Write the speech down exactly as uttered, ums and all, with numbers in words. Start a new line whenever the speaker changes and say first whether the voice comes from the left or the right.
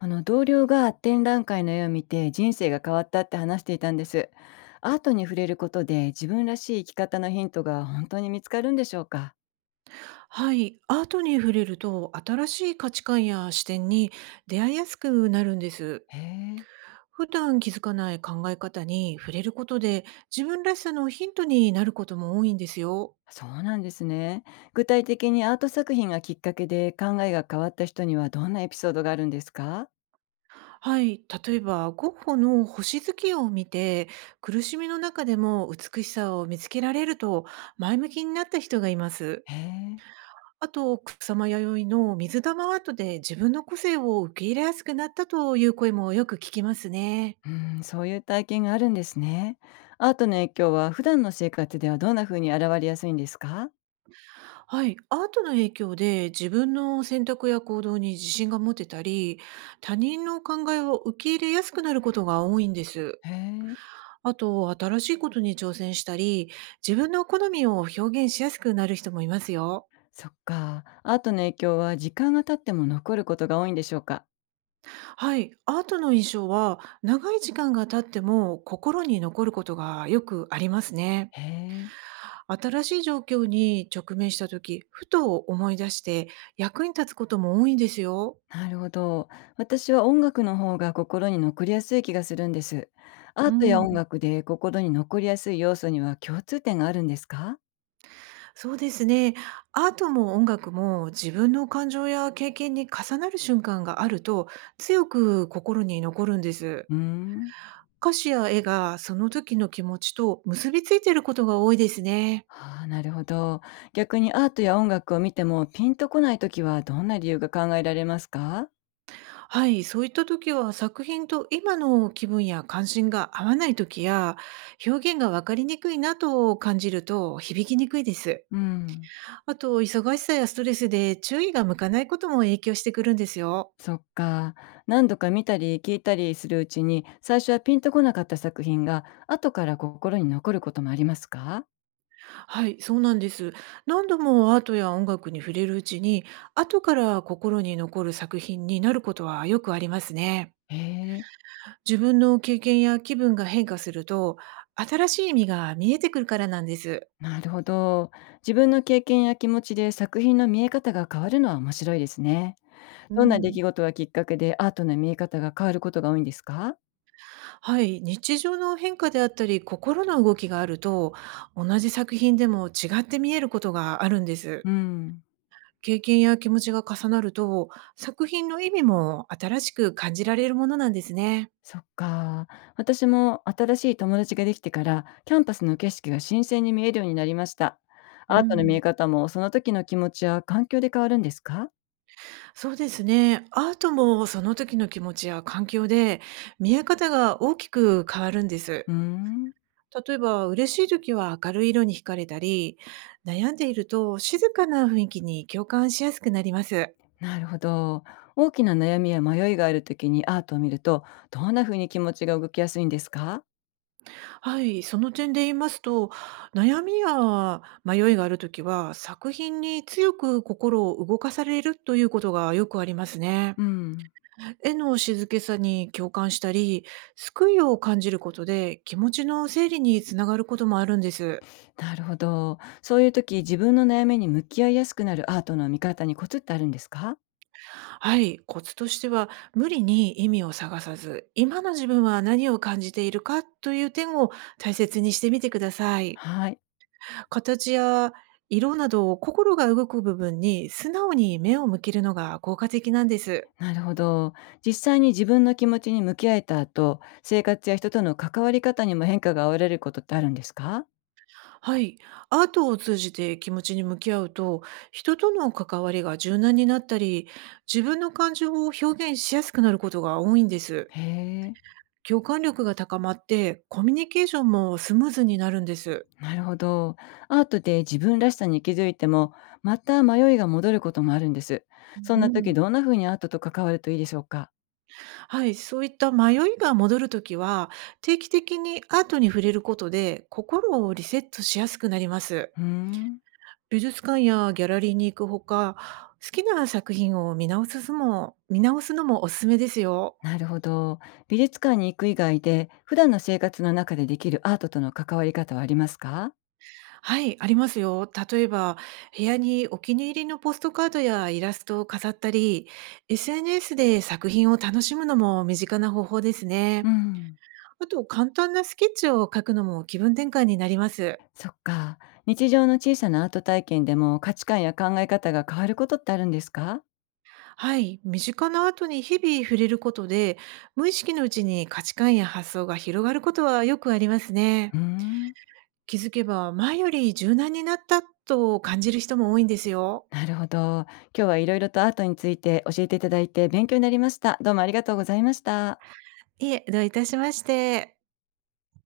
left: あの同僚が展覧会の絵を見て人生が変わったって話していたんです。アートに触れることで自分らしい生き方のヒントが本当に見つかるんでしょうか？
right: はい、アートに触れると新しい価値観や視点に出会いやすくなるんです。
left: へえ、
right: 普段気づかない考え方に触れることで自分らしさのヒントになることも多いんですよ。
left: そうなんですね。具体的にアート作品がきっかけで考えが変わった人にはどんなエピソードがあるんですか？
right: はい、例えばゴッホの星月を見て苦しみの中でも美しさを見つけられると前向きになった人がいます。
left: へえ、
right: あと草間弥生の水玉アートで自分の個性を受け入れやすくなったという声もよく聞きますね。
left: うん、そういう体験があるんですね。アートの影響は普段の生活ではどんな風に現れやすいんですか？
right: はい、アートの影響で自分の選択や行動に自信が持てたり、他人の考えを受け入れやすくなることが多いんです。
left: へえ、
right: あと、新しいことに挑戦したり、自分の好みを表現しやすくなる人もいますよ。
left: そっか。アートの影響は時間が経っても残ることが多いんでしょうか？
right: はい、アートの印象は長い時間が経っても心に残ることがよくありますね。
left: へえ、
right: 新しい状況に直面した時、ふと思い出して役に立つことも多いんですよ。
left: なるほど。私は音楽の方が心に残りやすい気がするんです。アー
right: う
left: トや
right: ん。
left: 音楽で心に残りやすい要素には共通点があるんですか？
right: そうですね。アートも音楽も自分の感情や経験に重なる瞬間があると強く心に残るんです。
left: うーん。
right: 歌詞や絵がその時の気持ちと結びついていることが多いですね。
left: ああ、なるほど。逆にアートや音楽を見てもピンとこないときはどんな理由が考えられますか？
right: はい、そういった時は作品と今の気分や関心が合わない時や、表現が分かりにくいなと感じると響きにくいです。
left: うん。
right: あと、忙しさやストレスで注意が向かないことも影響してくるんですよ。
left: そっか。何度か見たり聞いたりするうちに最初はピンとこなかった作品が後から心に残ることもありますか？
right: はい、そうなんです。何度もアートや音楽に触れるうちに、後から心に残る作品になることはよくありますね。
left: へえ。
right: 自分の経験や気分が変化すると、新しい意味が見えてくるからなんです。
left: なるほど。自分の経験や気持ちで作品の見え方が変わるのは面白いですね。
right: う
left: どんな出
right: ん、
left: 来事がきっかけでアートの見え方が変わることが多いんですか？
right: はい、日常の変化であったり、心の動きがあると、同じ作品でも違って見えることがあるんです。
left: うん。
right: 経験や気持ちが重なると、作品の意味も新しく感じられるものなんですね。
left: そっか。私も新しい友達ができてからキャンパスの景色が新鮮に見えるようになりました。ア
right: う
left: ートの見え
right: ん、
left: 方もその時の気持ちや環境で変わるんですか？
right: そうですね。アートもその時の気持ちや環境で見え方が大きく変わるんで
left: う
right: す。
left: ーん。
right: 例えば嬉しい時は明るい色に惹かれたり、悩んでいると静かな雰囲気に共感しやすくなります。
left: なるほど。大きな悩みや迷いがある時にアートを見るとどんな風に気持ちが動きやすいんですか？
right: はい、その点で言いますと、悩みや迷いがある時は作品に強く心を動かされるということがよくありますね。
left: うん。
right: 絵の静けさに共感したり、救いを感じることで気持ちの整理につながることもあるんです。
left: なるほど。そういう時、自分の悩みに向き合いやすくなるアートの見方にコツってあるんですか？
right: はい、コツとしては無理に意味を探さず、今の自分は何を感じているかという点を大切にしてみてください。
left: はい、
right: 形や色など、心が動く部分に素直に目を向けるのが効果的なんです。
left: なるほど。実際に自分の気持ちに向き合えた後、生活や人との関わり方にも変化が現れることってあるんですか？
right: はい。アートを通じて気持ちに向き合うと、人との関わりが柔軟になったり、自分の感情を表現しやすくなることが多いんです。
left: へえ、
right: 共感力が高まって、コミュニケーションもスムーズになるんです。
left: なるほど。アートで自分らしさに気づいても、また迷いが戻ることもあるんです。そん
right: う
left: な
right: ん、
left: 時どんな風にアートと関わるといいでしょうか？
right: はい、そういった迷いが戻るときは、定期的にアートに触れることで心をリセットしやすくなります。
left: ふーん。
right: 美術館やギャラリーに行くほか、好きな作品を見直すのも、見直すのもおすすめですよ。
left: なるほど。美術館に行く以外で、普段の生活の中でできるアートとの関わり方はありますか？
right: はい、ありますよ。例えば、部屋にお気に入りのポストカードやイラストを飾ったり、エスエヌエス で作品を楽しむのも身近な方法です
left: う
right: ね。
left: ん。
right: あと、簡単なスケッチを描くのも気分転換になります。
left: そっか。日常の小さなアート体験でも価値観や考え方が変わることってあるんですか？
right: はい、身近なアートに日々触れることで、無意識のうちに価値観や発想が広がることはよくありますね。
left: うーん。
right: 気づけば前より柔軟になったと感じる人も多いんですよ。
left: なるほど。今日はいろいろとアートについて教えていただいて勉強になりました。どうもありがとうございました。
right: いえ、どういたしまして。